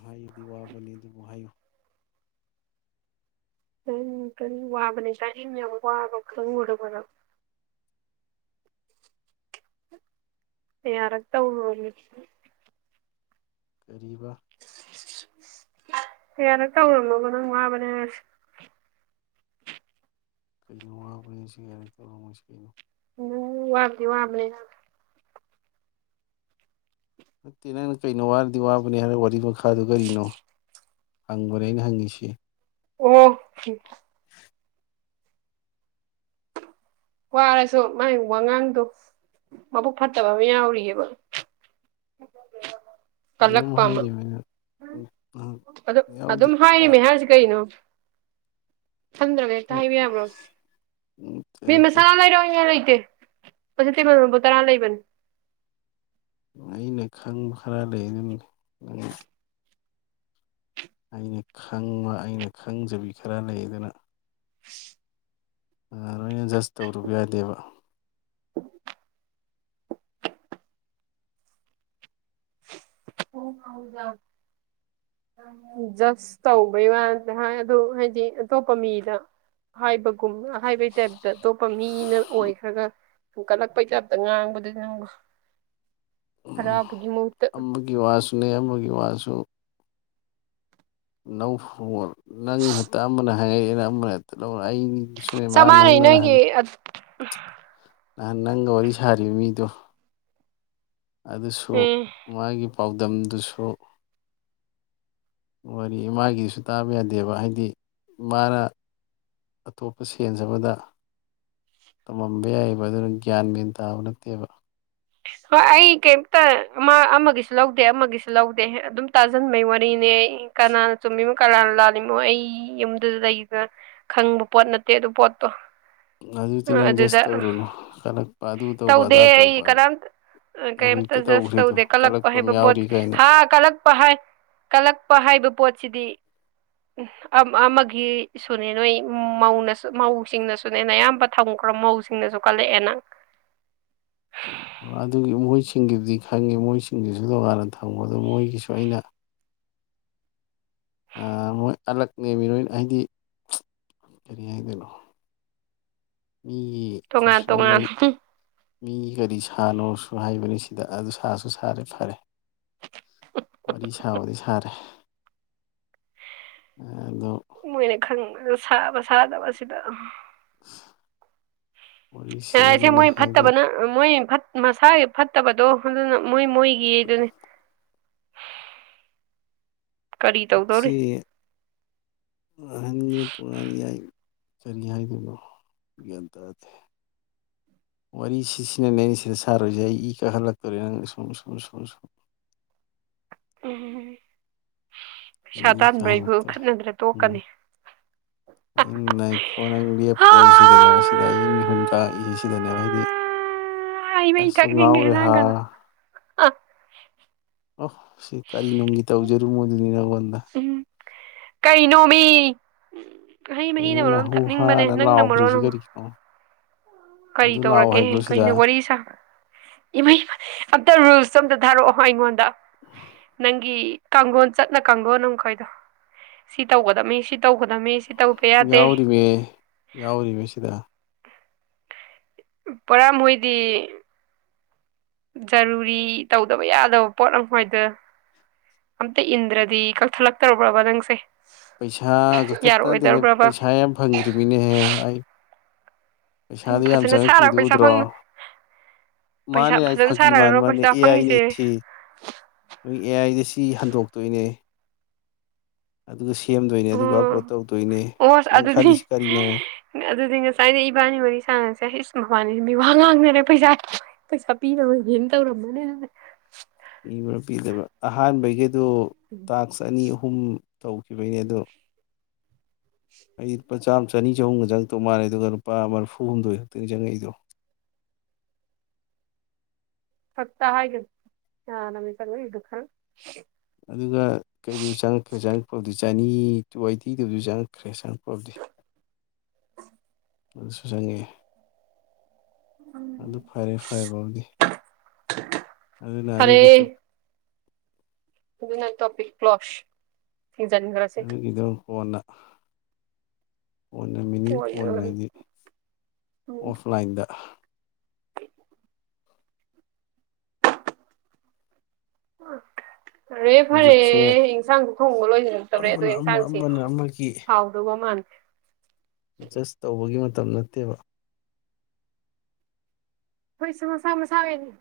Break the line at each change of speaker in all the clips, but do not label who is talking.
ꯍꯥꯏꯨꯗꯤ ꯋꯥꯕꯅꯤꯗꯨꯕꯨ ꯍꯥꯏꯌꯨ
ꯅꯪ ꯀꯔꯤ ꯋꯥꯕꯅꯦ ꯀꯔꯥꯝ ꯌꯥꯝ ꯋꯥꯕ ꯈꯪꯉꯨꯔꯕ ꯅꯪ ꯌꯥꯔꯛꯇꯧ ꯔ ꯑꯣꯏ
ꯀꯔꯤꯕ
ꯀꯌꯥꯔꯛ ꯇꯧꯔꯨꯔꯝꯅꯣꯕ ꯅꯪ ꯋꯥꯕꯅꯦ ꯍꯥꯏꯁ
ꯀꯩꯅꯣ ꯋꯥꯕꯅꯤ ꯁꯤ ꯀꯥꯏꯔ ꯇꯧꯔꯝꯃꯁꯤ ꯀꯩꯅꯣ
ꯎꯝ ꯋꯥꯕꯗꯤ ꯋꯥꯕꯅꯦ
ꯅꯠꯇꯦ ꯅꯪꯅ ꯀꯩꯅꯣ ꯋꯥꯔꯗꯤ ꯋꯥꯕꯅꯤ ꯍꯥꯏꯔꯒ ꯋꯥꯔꯤ ꯃꯈꯥꯗꯨ ꯀꯔꯤꯅꯣ ꯍꯪꯕꯅꯦ ꯑꯩꯅ ꯍꯪꯉꯤꯁꯤ
ꯑꯣ ꯋꯥꯔꯁꯨ ꯃꯥꯥꯏ ꯋꯥꯉꯥꯡꯗꯣ ꯃꯕꯨꯛ ꯐꯠꯇꯕ ꯑꯃ ꯌꯥꯎꯔꯤꯑꯕ [unintelligible]
ꯑꯗꯨꯝ
ꯀꯜꯂꯛꯄ ꯑꯃ
ꯍꯥꯏꯔꯤꯕ ꯑꯩꯅ
ꯑꯗ
ꯌꯥꯎꯗꯦ
ꯑꯗꯨꯝ ꯍꯥꯏꯔꯤꯃꯦ ꯍꯥꯏꯁꯤ ꯀꯩꯅꯣ ꯈꯟꯗꯅ ꯍꯦꯛꯇ
ꯅꯠꯇꯦ
ꯍꯥꯏꯕ ꯌꯥꯕ꯭ꯔꯣ ꯃꯤ
ꯅꯠꯇꯦ
ꯃꯁꯥ ꯂꯩꯔꯣꯏ ꯏ ꯂꯩꯇꯦ ꯄ ꯖ ꯇꯦꯕꯜ ꯔꯄ ꯇꯔꯥ ꯂꯩꯕꯅꯤ
ꯑꯩꯅ ꯈꯪꯕ ꯈꯔ ꯂꯩ ꯑꯗꯨꯅꯅꯤ ꯑꯩꯅ ꯈꯪꯕ ꯑꯩꯅ ꯈꯪꯖꯕꯤ ꯈꯔ ꯂꯩ ꯑꯗꯨꯅ ꯂꯣꯏꯅ ꯖꯁ ꯇꯧꯔꯨꯕ ꯌꯥꯗꯦꯕ
ꯖꯁ ꯇꯧꯕꯩ ꯋꯥꯇꯤ ꯍꯥꯏ ꯑꯗꯨ ꯍꯥꯏꯗꯤ ꯑꯇꯣꯞꯄ ꯃꯤꯗ ꯍꯥꯏꯕꯒꯨꯝ ꯑ ꯍꯥꯏꯕꯩ ꯇꯥꯏꯞꯇ ꯑꯇꯣꯞꯄ ꯃꯤꯅ ꯑꯣꯏꯈ꯭ꯔꯒ ꯀꯠꯂꯛꯄꯩ ꯇꯥꯏꯞꯇ ꯉꯥꯡꯕꯗꯨꯅ ꯅꯪꯕꯨ ꯈꯔꯞꯒꯤ ꯃꯨꯛꯇ
ꯒꯤ ꯋꯥꯁꯨꯅꯦ ꯑꯃꯒꯤ ꯋꯥꯁꯨ ꯅꯧꯐ ꯋꯜ ꯅꯪ ꯍꯦꯇꯥ ꯑꯃꯅ ꯑ ꯍꯦ ꯅ ꯑꯃꯥꯅ ꯍꯦꯛꯇ ꯂꯧ ꯑꯩ ꯁꯨꯔꯦ
ꯆꯞ
ꯃꯥꯅ
ꯃꯥꯟꯅꯩ
ꯍꯪꯅ ꯅꯔ
ꯅꯣꯏꯒꯤ ꯑꯦ
ꯅꯍꯥꯟ ꯅꯪꯒ ꯋꯥꯔꯤ ꯁꯥꯔꯤꯕ ꯃꯤꯗꯣ ꯑꯗꯨꯁꯨ ꯃꯥꯒꯤ ꯄꯥꯎꯗꯝꯗꯨꯁꯨ ꯋꯥꯔꯤ ꯏꯃꯥꯒꯤꯁꯨ ꯇꯥꯕ ꯌꯥꯗꯦꯕ ꯍꯥꯏꯗꯤ ꯏꯃꯥꯅ ꯑꯇꯣꯞꯄ ꯁꯦꯟꯖꯕꯗ ꯇꯝꯃꯝꯕ ꯌꯥꯏ ꯕꯗꯔ ꯒ꯭ꯌꯥꯟ ꯃꯦꯟ ꯇꯥꯕ ꯅꯠꯇꯦꯕ
ꯍꯣꯏ ꯑꯩ ꯀꯩꯝꯇ ꯃꯥ ꯑꯃꯒꯤꯁꯨ ꯂꯧꯗꯦ ꯑꯃꯒꯤꯁꯨ ꯂꯧꯗꯦ ꯑꯗꯨꯝ ꯇꯥꯖꯤꯟꯕꯩ ꯋꯥꯔꯤꯅꯦ ꯑꯩ ꯀꯅꯥꯅ ꯆꯨꯝꯃꯤꯃꯣ ꯀꯅꯥꯅ ꯂꯥꯜꯂꯤꯃꯣ ꯑꯩ ꯌꯨꯝꯗꯖꯨ ꯂꯩꯕ ꯈꯪꯕ ꯄꯣꯠ ꯅꯠꯇꯦ ꯑꯗꯨ ꯄꯣꯠꯇꯣ
ꯑꯗꯨꯗꯤ ꯅꯪ ꯖꯁ
ꯑꯗꯨꯗ
ꯇꯧꯔꯨꯅꯨ ꯀꯜꯂꯛꯄ ꯑꯗꯨ ꯇꯧꯕ ꯑꯗꯥ ꯇꯧꯕ
ꯀꯝꯇ ꯑ ꯀꯧꯏꯝꯇ
ꯍꯧꯖꯤꯛꯇ
ꯖꯁ
ꯇꯧꯈ꯭ꯔꯤꯗꯣ
ꯇꯧꯗꯦ ꯀꯂꯛꯄ
ꯀꯜꯂꯛꯄ ꯑꯃ
ꯍꯥꯏꯕ
ꯌꯥꯎꯔꯤ
ꯄꯣꯠꯁ
ꯀꯥꯏꯅ
ꯍ ꯀꯂꯛꯄ ꯍꯥꯏ ꯀꯂꯛꯄ ꯍꯥꯏ ꯑꯗꯨ ꯄꯣꯠꯁꯤꯗꯤ꯫ ꯎ ꯑꯃꯒꯤꯁꯨꯅꯦ ꯅꯣꯏ ꯃꯧꯅꯁꯨ ꯃꯧꯁꯤꯡꯅꯁꯨꯅꯦꯅ ꯑꯌꯥꯝꯕ ꯊꯝꯈ꯭ꯔꯣ ꯃꯧꯁꯤꯡꯅꯁꯨ ꯀꯜꯂꯛꯑꯦ ꯅꯪ꯫
ꯑꯗꯨꯒꯤ ꯃꯣꯏꯁꯤꯡꯒꯤꯕꯨꯗꯤ ꯈꯪꯉꯦ ꯃꯣꯏꯁꯤꯡꯗꯨꯁꯨ ꯇꯣꯉꯥꯟꯅ ꯊꯝꯃꯣ ꯑꯗ ꯃꯣꯏꯒꯤꯁꯨ ꯑꯩꯅ꯫ ꯃꯣꯏ ꯑꯂꯛꯅꯦꯃꯦꯔꯣꯏ ꯑꯩꯗꯤ ꯀꯔꯤ ꯍꯥꯏꯗꯣꯏꯅꯣ꯫ ꯃꯤꯒꯤ
ꯇꯣꯉꯥꯟ
ꯄꯔꯁꯣꯅꯦꯜ
ꯇꯣꯉꯥꯟ꯫
ꯋꯥꯔꯤ ꯃꯤ ꯀꯔꯤ ꯁꯥꯅꯣꯁꯨ ꯍꯥꯏꯕꯅꯤ ꯁꯤꯗ ꯑꯗꯨ ꯁꯥꯁꯨ ꯁꯥꯔꯦ ꯐꯔꯦ ꯋꯥꯔꯤ ꯁꯥꯕꯗꯤ ꯁꯥꯔꯦ꯫
ꯃꯣꯏꯅ ꯈꯪꯕꯔ ꯁꯥꯕ ꯁꯥꯗꯕꯁꯤꯗ꯫
ꯋꯥꯔꯤꯁꯦ
ꯍꯦꯔꯥꯁꯦ
ꯑꯗꯨꯅꯤ
ꯃꯣꯏ
ꯍꯥꯏꯗꯤ
ꯐꯠꯇꯕꯅ ꯃꯣꯏ꯫ ꯃꯁꯥꯒꯤ ꯐꯠꯇꯕꯗꯣ ꯑꯗꯨꯅ ꯃꯣꯏ ꯃꯣꯏꯒꯤꯗꯨꯅꯤ꯫
ꯎꯆꯤ ꯑꯍ [unintelligible] ꯄꯨꯔ ꯌꯥꯏ꯫ ꯀꯔꯤ ꯍꯥꯏꯗꯣꯏꯅꯣ ꯒ꯭ꯌꯥꯟ ꯇꯥꯗꯦ ꯋꯥꯔꯤꯁꯤꯁꯤꯅꯅꯦ ꯑꯩꯅ ꯁꯤꯗ ꯁꯥꯔꯣꯏꯁꯦ ꯑꯩ ꯏ ꯀꯛꯍꯜꯂꯛꯇꯣꯔꯦ ꯅꯪ ꯁꯨꯝ ꯁꯨꯝ ꯁꯨꯝ ꯁꯨꯝ꯫
ꯎꯝ꯫
ꯏ
ꯄꯩꯁꯥ ꯇꯥꯟꯕꯩꯕꯨ
ꯀꯍꯜꯛꯇꯣꯔꯦ
ꯈꯠꯅꯗ꯭ꯔ
ꯎꯝ
ꯇꯣꯛꯀꯅꯤ
ꯑꯩ ꯅꯥꯏꯈꯣꯅꯪ ꯂꯦꯞꯄꯣꯍꯥꯏꯔꯤ ꯁꯤꯗꯅꯦ ꯁꯤꯗ ꯑꯩ ꯃꯤꯍꯨꯟ ꯀꯥꯛꯏ ꯁꯤꯗꯅꯦ ꯍꯥꯏꯗꯤ꯫
ꯍꯩ ꯃꯍꯤ
ꯑꯩꯁꯨ
ꯊꯛꯅꯤꯡꯉꯦ
ꯉꯥꯎꯔꯦꯍꯥ
ꯅꯪꯒꯅ ꯑ
ꯑꯣ ꯁꯤ ꯀꯔꯤ ꯅꯨꯡꯒꯤ ꯇꯧꯖꯔꯨ ꯇꯨꯝꯃꯣꯗꯨꯗꯤ ꯅꯉꯣꯟ
ꯎꯝ꯫ ꯀꯩꯅꯣꯃꯤ꯫ ꯍꯩ ꯃꯍꯤꯅ
ꯀꯩꯅꯣꯅ
ꯃꯔꯣꯝ
ꯍꯨ
ꯊꯛꯅꯤꯡꯕꯅꯦ
ꯍꯥꯅ
ꯅꯪꯅ ꯃꯔꯣ
ꯂꯥꯎꯈ꯭ꯔꯤꯁꯤ
ꯑꯃ꯫
ꯀꯔꯤꯒꯤꯅꯣ
ꯀꯔꯤ
ꯑꯗꯨ ꯂꯥꯎ
ꯇꯧꯔꯒꯦ
ꯍꯥꯏꯕ꯭ꯔꯣ ꯁꯤꯗ
ꯀꯩꯅ ꯋꯥꯔꯤ ꯁꯥ ꯏꯃꯩꯃ ꯑꯞꯇ ꯔꯨꯁ꯫ ꯁꯨꯝꯗ ꯊꯥꯔꯛꯑꯣ ꯑꯩꯉꯣꯟꯗ ꯅꯪꯒꯤ ꯀꯥꯡꯂꯣꯟ ꯆꯠꯅ ꯀꯥꯡꯂꯣꯟ ꯑꯃꯈꯣꯏꯗꯣ ꯁꯤ ꯇꯧꯒꯗꯝꯕꯅꯤ ꯁꯤ ꯇꯧꯒꯗꯝꯕꯅꯤ꯫
ꯌꯥꯎꯔꯤꯃꯦ ꯌꯥꯎꯔꯤꯃꯦ ꯁꯤꯗ꯫
ꯄꯨꯔꯥ ꯃꯣꯏꯗꯤ꯫ ꯖꯔꯨꯔꯤ ꯇꯧꯗꯕ ꯌꯥꯗꯕ ꯄꯣꯠ ꯑꯃꯈꯣꯏꯗ ꯑꯝꯇ ꯏꯟꯗ꯭ꯔꯗꯤ ꯀꯛꯊꯠꯂꯛꯇ꯭ꯔꯔꯕ꯭ꯔꯕ ꯅꯪꯁꯦ꯫
ꯄꯩꯁꯥ ꯀꯛꯊꯠꯄꯅꯗꯦꯅꯦ
ꯌꯥꯔꯛꯑꯣꯏꯗꯧꯔꯕ꯭ꯔꯕ
ꯄꯩꯁꯥ ꯌꯥꯝ ꯐꯪꯗ꯭ꯔꯤꯃꯤꯅꯦꯍꯦ ꯑꯩ꯫ ꯄꯩꯁꯥꯗꯨꯣ ꯌꯥꯝ
ꯐꯖꯅ ꯁꯥꯔꯒ
ꯆꯪꯉꯛꯇ꯭ꯔꯤꯗꯨ
ꯄꯩꯁꯥ
ꯎꯗ꯭ꯔꯣ
ꯐꯪ ꯄꯩꯁꯥ
ꯃꯥꯅꯦ ꯑꯩ
ꯐꯖꯅ
ꯐꯥꯀꯤ ꯃꯥꯟ
ꯁꯥꯔꯒꯔꯣ
ꯃꯥꯅꯦ
ꯄꯩꯁꯥ
ꯑꯦ ꯑꯥꯏꯅꯦ
ꯐꯪꯉꯤꯁꯦ
ꯁꯤ [unintelligible] ꯑꯦ ꯑꯥꯏꯗ ꯁꯤ꯫ ꯏ ꯍꯟꯗꯣꯛꯇꯣꯏꯅꯦ꯫ ꯑꯗꯨꯒ ꯁꯦꯝꯗꯣꯏꯅꯦ ꯑꯗꯨꯒ ꯑꯞꯂꯣꯗ ꯇꯧꯗꯣꯏꯅꯦ
ꯑꯣ ꯑꯣꯁ
ꯅꯪ
ꯑꯗꯨꯗꯤ
ꯈꯜꯂꯤꯁꯤ ꯀꯔꯤꯅꯣ
ꯑꯗꯨꯗꯤ ꯉꯁꯥꯏ ꯑꯩꯅ ꯏꯕꯥꯅꯤ ꯋꯥꯔꯤ ꯁꯥꯟꯅꯁꯦ ꯍꯤꯁ ꯃꯕꯥꯅꯤ꯫ ꯃꯤ ꯋꯥ ꯉꯥꯡꯅꯔꯦ ꯄꯩꯁꯥ ꯄꯩꯁꯥ ꯄꯤꯔꯔꯣꯏꯒꯦꯅ ꯇꯧꯔꯃꯅꯦ꯫
ꯄꯤꯕ꯭ꯔꯥ ꯄꯤꯗꯕ ꯑꯍꯥꯟꯕꯒꯤ꯫ ꯗꯨ ꯇꯥꯛꯁ ꯑꯅꯤ ꯑꯍꯨꯝ꯫ ꯇꯧꯈꯤꯕꯩꯅꯦ ꯑꯗꯣ꯫ ꯑꯩ ꯂꯨꯄꯥ ꯆꯥꯝꯃ ꯆꯅꯤ ꯆꯍꯨꯝꯒ ꯆꯪꯉꯛꯇꯧ ꯃꯥꯜꯂꯦ ꯑꯗꯨꯒ ꯂꯨꯄꯥ ꯃ꯭ꯔꯐꯨ ꯍꯨꯝꯗꯣꯏ ꯈꯛꯇꯪ ꯆꯪꯉꯛꯏꯗꯣ꯫
ꯐꯠꯇ ꯍꯥꯏ [unintelligible] ꯏꯗꯨ ꯈꯔ꯫
ꯑꯗꯨꯒ ꯀꯩꯗꯨ ꯆꯪꯉꯛꯈ꯭ꯔꯦ ꯆꯪꯉꯛꯄꯕꯨꯗꯤ ꯆꯅꯤ ꯇꯨ ꯑꯩꯇꯤꯗꯕꯨꯗꯤ ꯆꯪꯉꯛꯈ꯭ꯔꯦ ꯆꯪꯉꯛꯄꯕꯨꯗꯤ ꯑꯗꯨꯁꯨ ꯆꯪꯉꯛꯑꯦ꯫ ꯑꯗꯨ ꯐꯔꯦ ꯐꯔꯦ ꯐꯥꯎꯗꯤ꯫ ꯑꯗꯨꯂ
ꯐꯔꯦ
ꯑꯗꯨꯒꯤꯠꯇꯣ
ꯑꯗꯨꯅ ꯇꯣꯄꯤꯛ ꯀ꯭ꯂ꯭ꯂꯣꯁ
ꯑꯗꯨꯒꯤꯗꯣ ꯍꯣꯟꯅ ꯀꯣꯟꯅ ꯃꯤꯅꯤꯡ ꯀꯣꯟꯅ ꯍꯥꯏꯅꯤ ꯑꯣꯐꯂꯥꯏꯟꯗ
ꯎ ꯑꯔꯦ ꯐꯔꯦ
ꯍꯧꯖꯤꯛꯁꯦ
ꯏꯟꯁꯥꯡꯁꯨ ꯊꯣꯡꯕ ꯂꯣꯏꯁꯤꯂꯛꯇꯕ꯭ꯔꯦ ꯑꯗꯣ
ꯑꯃꯅ ꯑꯃ
ꯏꯟꯁꯥꯡꯁꯦ
ꯑꯃꯅ ꯑꯃꯒꯤ
ꯊꯥꯎꯗꯧꯕ ꯃꯥꯟꯦ
ꯖꯁ ꯇꯧꯕꯒꯤ ꯃꯇꯝ ꯅꯠꯇꯦꯕ
ꯍꯣꯏꯁꯨ ꯃꯁꯥ ꯃꯁꯥꯦꯅꯤ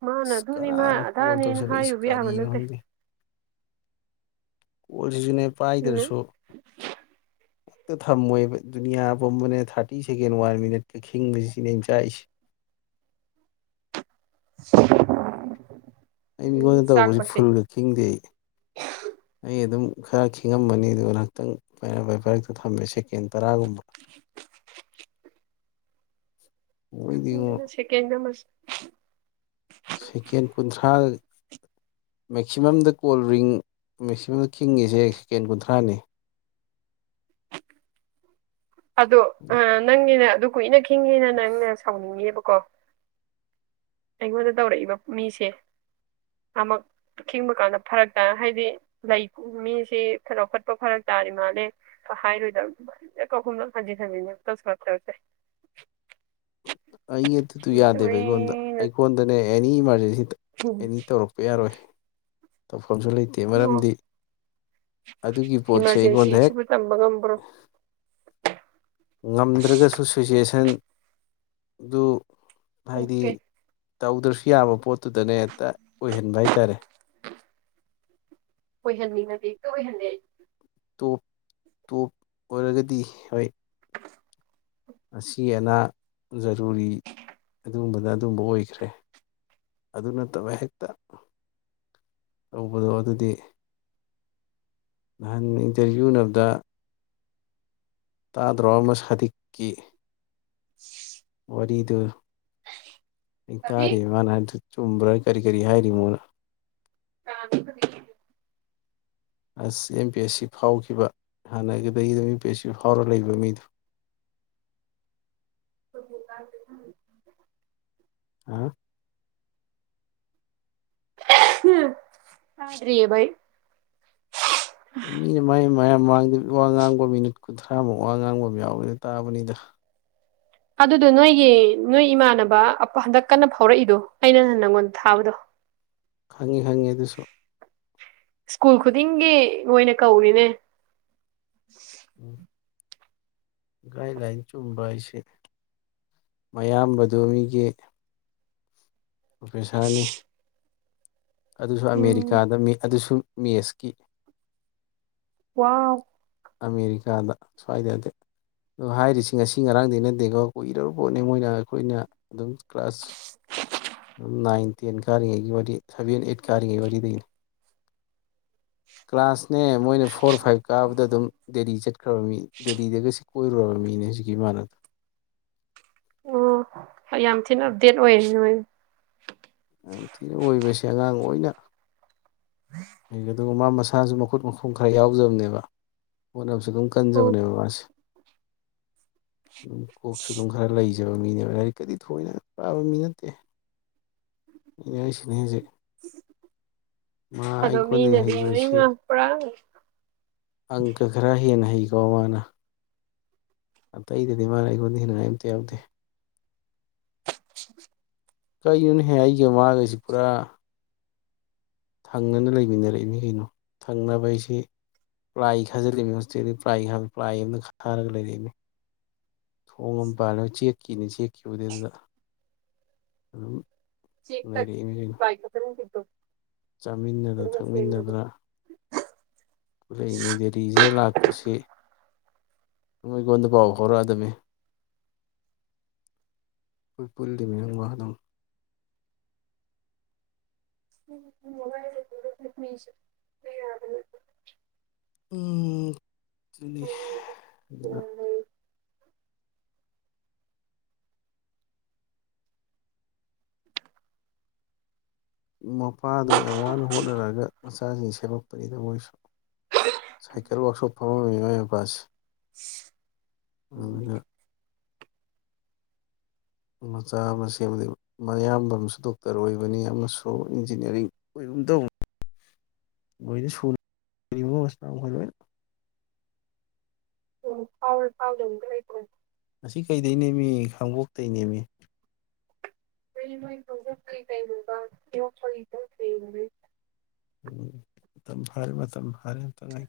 ꯃꯥꯅ
ꯑꯁ
ꯑꯗꯨꯅꯤ
ꯀꯅꯥꯅꯣ
ꯃꯥ
ꯀꯣꯜ
ꯑꯗꯥꯥꯅꯦꯅ
ꯇꯧꯁꯜꯂꯛꯏꯁꯤ
ꯍꯥꯏꯌꯨꯕ ꯌꯥꯕ
ꯀꯔꯤꯅꯣ
ꯅꯠꯇꯦ
ꯑꯣꯁꯤꯅꯦ
ꯑꯗꯨꯅ
ꯄꯥꯏꯗ꯭ꯔꯁꯨ ꯊꯝꯃꯣꯏꯕ ꯗꯨꯅꯤꯌꯥ ꯄꯕꯅꯦ ꯊꯥꯔꯇꯤ ꯁꯦꯀꯦꯟ ꯋꯥꯟ ꯃꯤꯅꯤꯠꯀ ꯈꯤꯡꯕꯁꯤ ꯁꯤꯅꯦ ꯆꯥꯏꯁꯦ
[inaudible]
ꯑꯩ
ꯎꯝ
ꯃꯤꯉꯣꯟꯗ ꯇꯧꯕꯁꯤ
ꯆꯥꯛꯄꯁꯦ
ꯐꯨꯔꯨꯅꯈꯤꯡꯗꯦ ꯑꯩ ꯑꯗꯨꯝ ꯈꯔ ꯈꯤꯡꯉꯝꯒꯅꯤ ꯑꯗꯨꯒ ꯅꯛꯇꯪ ꯐꯔ ꯐꯣꯏ ꯄꯔꯤꯛꯇ ꯊꯝꯃꯦ ꯁꯦꯀꯦꯟ ꯇꯔꯥꯒꯨꯝꯕ ꯃꯣꯏꯗꯤ ꯉꯣ
ꯎꯟꯅ ꯁꯦꯀꯦꯟ ꯅ ꯃꯁ
ꯁꯦꯀꯦꯟ ꯀꯨꯟꯊ꯭ꯔꯥ ꯃꯦꯛꯁꯤꯃꯝꯗ ꯀꯣꯜ ꯔꯤꯡ ꯃꯦꯛꯁꯤꯃꯝꯗ ꯈꯤꯡꯉꯤꯁꯦ ꯁꯦꯀꯦꯟ ꯀꯨꯟꯊ꯭ꯔꯥꯅꯤ
ꯑꯗ ꯑ ꯅꯪꯒꯤꯅ ꯑꯗꯨ ꯀꯣꯏꯅ ꯍꯤꯡꯉꯦꯅ ꯅꯪꯅ ꯁꯥꯎꯅꯤꯡꯉꯦꯕ ꯀꫭ ꯑꯩꯉꯣꯟꯗ ꯇꯧꯔꯛꯏꯕ ꯃꯤꯁꯦ ꯑꯃꯨꯛ ꯈꯤꯡꯕ ꯀꯥꯟꯗ ꯐꯔꯛ ꯇꯥ ꯍꯥꯏꯗꯤ ꯂꯩ ꯃꯤꯁꯤ ꯆꯥꯎꯈꯠꯄ ꯐꯔꯛ ꯇꯥꯔꯤ ꯃꯥꯜꯂꯦ ꯍꯥꯏꯔꯣꯏꯗꯕ ꯀꯥꯎꯈꯨꯝꯂ ꯍꯟꯖꯤꯟ ꯍꯟꯖꯤꯟ ꯇꯧꯁꯤꯂꯞ ꯇꯧꯁꯦ
ꯑꯗꯤ ꯇꯨ ꯌꯥꯗꯦꯕꯩꯒꯣꯣꯟꯗ ꯐꯣꯟꯗꯅꯦ ꯑꯦꯅꯤ ꯏꯃꯥꯔꯖꯦꯟꯁꯤ ꯑꯦꯅꯤ ꯇꯧꯔꯛꯄ ꯌꯥꯔꯣꯏ ꯇ
ꯑꯣ
ꯑꯗꯨꯒꯤ ꯄꯣꯠꯁꯦ ꯑꯩꯉꯣꯟꯗ ꯍꯦꯛ
ꯏꯃꯥꯔꯖꯦꯟꯁꯤꯁꯤꯕꯨ ꯇꯝꯕ ꯉꯝꯕ꯭ꯔꯣ
ꯉꯝꯗ꯭ꯔꯒꯁꯨ ꯁꯤꯆꯨꯋꯦꯁꯟ ꯑꯗꯨ ꯍꯥꯏꯗꯤ
ꯑꯣꯀꯦ
ꯇꯧꯗ꯭ꯔꯁꯤ ꯌꯥꯕ ꯄꯣꯠꯇꯨꯗꯅꯦ ꯍꯦꯛꯇ ꯑꯣꯏꯍꯟꯕ ꯍꯥꯏꯇꯥꯔꯦ
ꯑꫭꯏꯍꯟ ꯅꯤꯛꯉꯗꯤ ꯌꯦꯛꯇ ꯑꫭꯏꯍꯜꯂꯦ
ꯇꯣꯞ ꯇꯣꯞ ꯑꯣꯏꯔꯒꯗꯤ ꯍꯣꯏ ꯑꯁꯤ ꯑꯅꯥ ꯖꯔꯨꯔꯤ ꯑꯗꯨꯒꯨꯝꯕꯅ ꯑꯗꯨꯝꯕ ꯑꯣꯏꯈ꯭ꯔꯦ ꯑꯗꯨ ꯅꯠꯇꯕ ꯍꯦꯛꯇ ꯇꯧꯕꯗꯣ ꯑꯗꯨꯗꯤ ꯅꯍꯥꯟ ꯏꯟꯇꯔꯚꯤꯌꯨꯕꯗ ꯇꯥꯗ꯭ꯔꯣ ꯑꯃ ꯁꯥꯗꯤꯛꯀꯤ ꯋꯥꯔꯤꯗꯨ ꯑꯩ ꯇꯥꯔꯤ ꯃꯥꯅ ꯍꯥꯏꯗꯨ ꯆꯨꯝꯕ꯭ꯔꯥ ꯀꯔꯤ ꯀꯔꯤ ꯍꯥꯏꯔꯤꯃꯣꯅ
ꯑ
ꯑꯁ ꯑꯦꯝ ꯄꯤ ꯑꯦꯁ ꯁꯤ ꯐꯥꯎꯈꯤꯕ ꯍꯥꯟꯅꯒꯤꯗꯒꯤ ꯑꯗꯨ ꯑꯦꯝ ꯄꯤ ꯑꯦꯁ ꯁꯤ ꯐꯥꯎꯔ ꯂꯩꯕ ꯃꯤꯗꯨꯣ
[inaudible]
ꯑ
ꯎꯌꯦ ꯏ
ꯃꯤꯅ ꯃꯥꯏ ꯃꯌꯥꯝ ꯃꯃꯥꯡꯗ ꯋꯥ ꯉꯥꯡꯕ ꯃꯤꯅꯤꯠ ꯀꯨꯟꯊ꯭ꯔꯥꯃꯨꯛ ꯋꯥ ꯉꯥꯡꯕꯝ ꯌꯥꯎꯋꯂ ꯇꯥꯕꯅꯤꯗ
ꯑꯗꯨꯗꯣ ꯅꯣꯏꯒꯤ ꯅꯣꯏ ꯏꯃꯥꯟꯅꯕ ꯑꯄ ꯍꯟꯗꯛ ꯀꯟꯅ ꯐꯥꯎꯔꯛꯏꯗꯣ ꯑꯩꯅ ꯅꯪꯉꯣꯟꯗ ꯊꯥꯕꯗꯨ
ꯈꯪꯉꯤ ꯈꯪꯉꯤ ꯑꯗꯨꯁꯨ
ꯁ꯭ꯀꯨꯜ ꯈꯨꯗꯤꯡꯒꯤ ꯃꯣꯏꯅ ꯀꯧꯔꯤꯅꯦ
ꯎꯝ ꯒꯥꯏꯗꯂꯥꯏꯟ ꯆꯨꯝꯕ ꯍꯥꯏꯁꯦ ꯃꯌꯥꯝꯕꯗꯣ ꯃꯤꯒꯤ ꯄꯣꯐꯦꯁꯔꯅꯤ ꯑꯗꯨꯁꯨ
ꯎꯝ
ꯑꯃꯦꯔꯤꯀꯥꯗ ꯃꯤ ꯑꯗꯨꯁꯨ ꯃꯦꯁꯀꯤ
ꯋꯥꯑꯣ
ꯑꯃꯦꯔꯤꯀꯥꯗ ꯁ꯭ꯋꯥꯏꯗ ꯅꯇꯦ ꯑꯗꯣ ꯍꯥꯏꯔꯤꯁꯤ ꯉꯁꯤ ꯉꯔꯥꯡꯗꯤ ꯅꯠꯇꯦꯀꯣ ꯀꯨꯏꯔꯨ ꯄꯣꯠꯅꯦ ꯃꯣꯏꯅ ꯑꯩꯈꯣꯏꯅ ꯑꯗꯨꯝ ꯀ꯭ꯂꯥꯁ ꯅꯥꯏꯟꯊ ꯇꯦꯟ ꯀꯥꯔꯤꯉꯩꯒꯤ ꯋꯥꯔꯤ ꯁꯕꯦꯟ ꯑꯩꯠ ꯀꯥꯔꯤꯉꯩ ꯋꯥꯔꯤꯗꯒꯤꯅꯤ ꯀ꯭ꯂꯥꯁ ꯅꯦ ꯃꯣꯏꯅ ꯐꯣꯔ ꯐꯥꯏꯚ ꯀꯥꯕꯗ ꯑꯗꯨꯝ ꯗꯦꯂꯤ ꯆꯠ [unintelligible] ꯗꯦꯜꯂꯤꯗꯒꯁꯤ ꯀꯣꯏꯔꯣꯕ ꯃꯤꯅꯦ ꯍꯧꯖꯤꯒꯤ ꯏꯃꯥꯟꯅꯕꯇꯨ꯫
ꯑꯣ ꯍꯩ ꯌꯥꯝ ꯊꯤꯅ ꯑꯞꯗꯦꯠ ꯑꯣꯏꯁꯤꯅꯤ ꯃꯣꯏ꯫
ꯌꯥꯝ ꯊꯤꯅ ꯑꯣꯏꯕꯁꯦ ꯑꯉꯥꯡ ꯑꯣꯏꯅ ꯑꯩꯂꯕ [unintelligible] ꯑꯗꯨꯒ ꯃꯥ ꯃꯁꯥꯁꯨ ꯃꯈꯨꯠ ꯃꯈꯣꯡ ꯈꯔ ꯌꯥꯎꯖꯕꯅꯦꯕ ꯍꯣꯠꯅꯕꯁꯨ ꯑꯗꯨꯝ
ꯑꯣ
ꯀꯟꯖꯕꯅꯦꯕ ꯃꯥꯁꯦ꯫ ꯝ ꯀꯣꯛꯁꯨ ꯑꯗꯨꯝ ꯈꯔ ꯂꯩꯖꯕ ꯃꯤꯅꯦꯕ ꯂꯥꯏꯔꯤꯛꯀꯗꯤ ꯊꯣꯏꯅ ꯄꯥꯕ ꯃꯤ ꯅꯠꯇꯦ ꯏ ꯁꯅꯦꯁꯦ
ꯑꯗꯣ ꯃꯤ ꯅꯗꯤ ꯑ ꯃꯄꯔꯥ
ꯑꯪꯀ ꯈ꯭ꯔ ꯌꯦꯅ ꯍꯒ ꯔꯣꯃꯅ ꯑꯇꯩ ꯑꯩꯗꯗꯤ ꯃꯥꯅ ꯑꯩ ꯈꯣꯟꯗꯤ ꯍꯦꯅꯉꯥꯏꯝꯇ ꯌꯥꯎꯗꯦ
[inaudible]
ꯀꯔꯤꯨꯅꯍꯦ ꯑꯩꯒ ꯃꯥꯒꯁꯤ ꯄꯨꯔꯥ ꯊꯪꯅꯅ ꯂꯩꯃꯤꯟꯅꯔꯛꯏꯃꯤ ꯀꯩꯅꯣ ꯊꯪꯅꯕ ꯑꯩꯁꯦ ꯄ꯭ꯂꯥꯏ ꯈꯥꯖꯤꯜꯂꯤꯅꯤ ꯍꯧꯣꯖꯤꯇꯦꯜꯗꯤ ꯄ꯭ꯂꯥꯏꯕ ꯄ꯭ꯂꯥꯏ ꯑꯃꯗ ꯊꯥꯔꯒ ꯂꯩꯔꯛꯏꯅꯤ ꯊꯣꯡ ꯑꯃ ꯄꯥꯜꯂ ꯆꯦꯛꯈꯤꯅꯤ ꯆꯦꯛꯈꯤꯕꯗꯤ ꯑꯗꯨꯗ ꯑꯗꯨꯝ
ꯆ ꯇ ꯄꯥꯏ ꯈ
ꯆꯥꯃꯤꯟꯅꯗ꯭ꯔ ꯊꯛꯃꯤꯟꯅꯗ꯭ꯔꯥ ꯂꯥꯛꯄꯁꯤ ꯑꯗꯨꯝ ꯑꯩꯉꯣꯟꯗ ꯄꯥꯎ ꯍꯧꯥꯎꯔꯛꯑꯗꯃꯤ ꯄꯨꯜꯗꯤꯃꯤ ꯍꯣꯡꯕ ꯑꯗꯨꯝ
ꯎ ꯌꯥ
ꯎꯝ ꯆꯅꯤ ꯑꯗꯨ ꯃꯄꯥꯗꯨ ꯌꯥꯝ ꯋꯥꯅ ꯍꯣꯠꯅꯔꯒ ꯃꯆꯥꯁꯤꯡ ꯁꯦꯝꯃꯛꯄꯅꯤꯗ ꯃꯣꯏꯁꯨ ꯁꯥꯏꯀꯦꯜꯕꯥꯛꯁꯞ ꯐꯃ ꯃꯤ ꯃ ꯄꯁ ꯑꯗꯨ ꯃꯆꯥ ꯑꯃꯁ ꯑꯃꯗꯤ ꯃꯌꯥꯝꯕ ꯑꯃꯁꯨ ꯗꯣꯛꯇꯔ ꯑꯣꯏꯕꯅꯤ ꯑꯃꯁꯨ ꯏꯟꯖꯤꯅꯤꯌꯥꯔꯤꯡ ꯑꯣꯏꯕ ꯇꯅꯤ ꯂꯣꯏꯅ ꯁ ꯂꯣꯏꯅ
ꯎ ꯐꯥꯎ ꯐꯥꯎꯂꯒ ꯂꯩ
ꯉ ꯀꯩꯗꯩ ꯅꯦꯝꯃꯤ ꯈꯥꯡꯕꯣꯛꯇꯒꯤ ꯅꯦꯝꯃꯤ
ꯃ ꯍꯧꯖ ꯀꯩ ꯀ ꯐꯗ
ꯎꯝ ꯃꯇꯝ ꯐꯥꯔꯦ ꯃꯇꯝ ꯐꯥꯔꯦ ꯑꯝꯇ ꯉꯥꯏ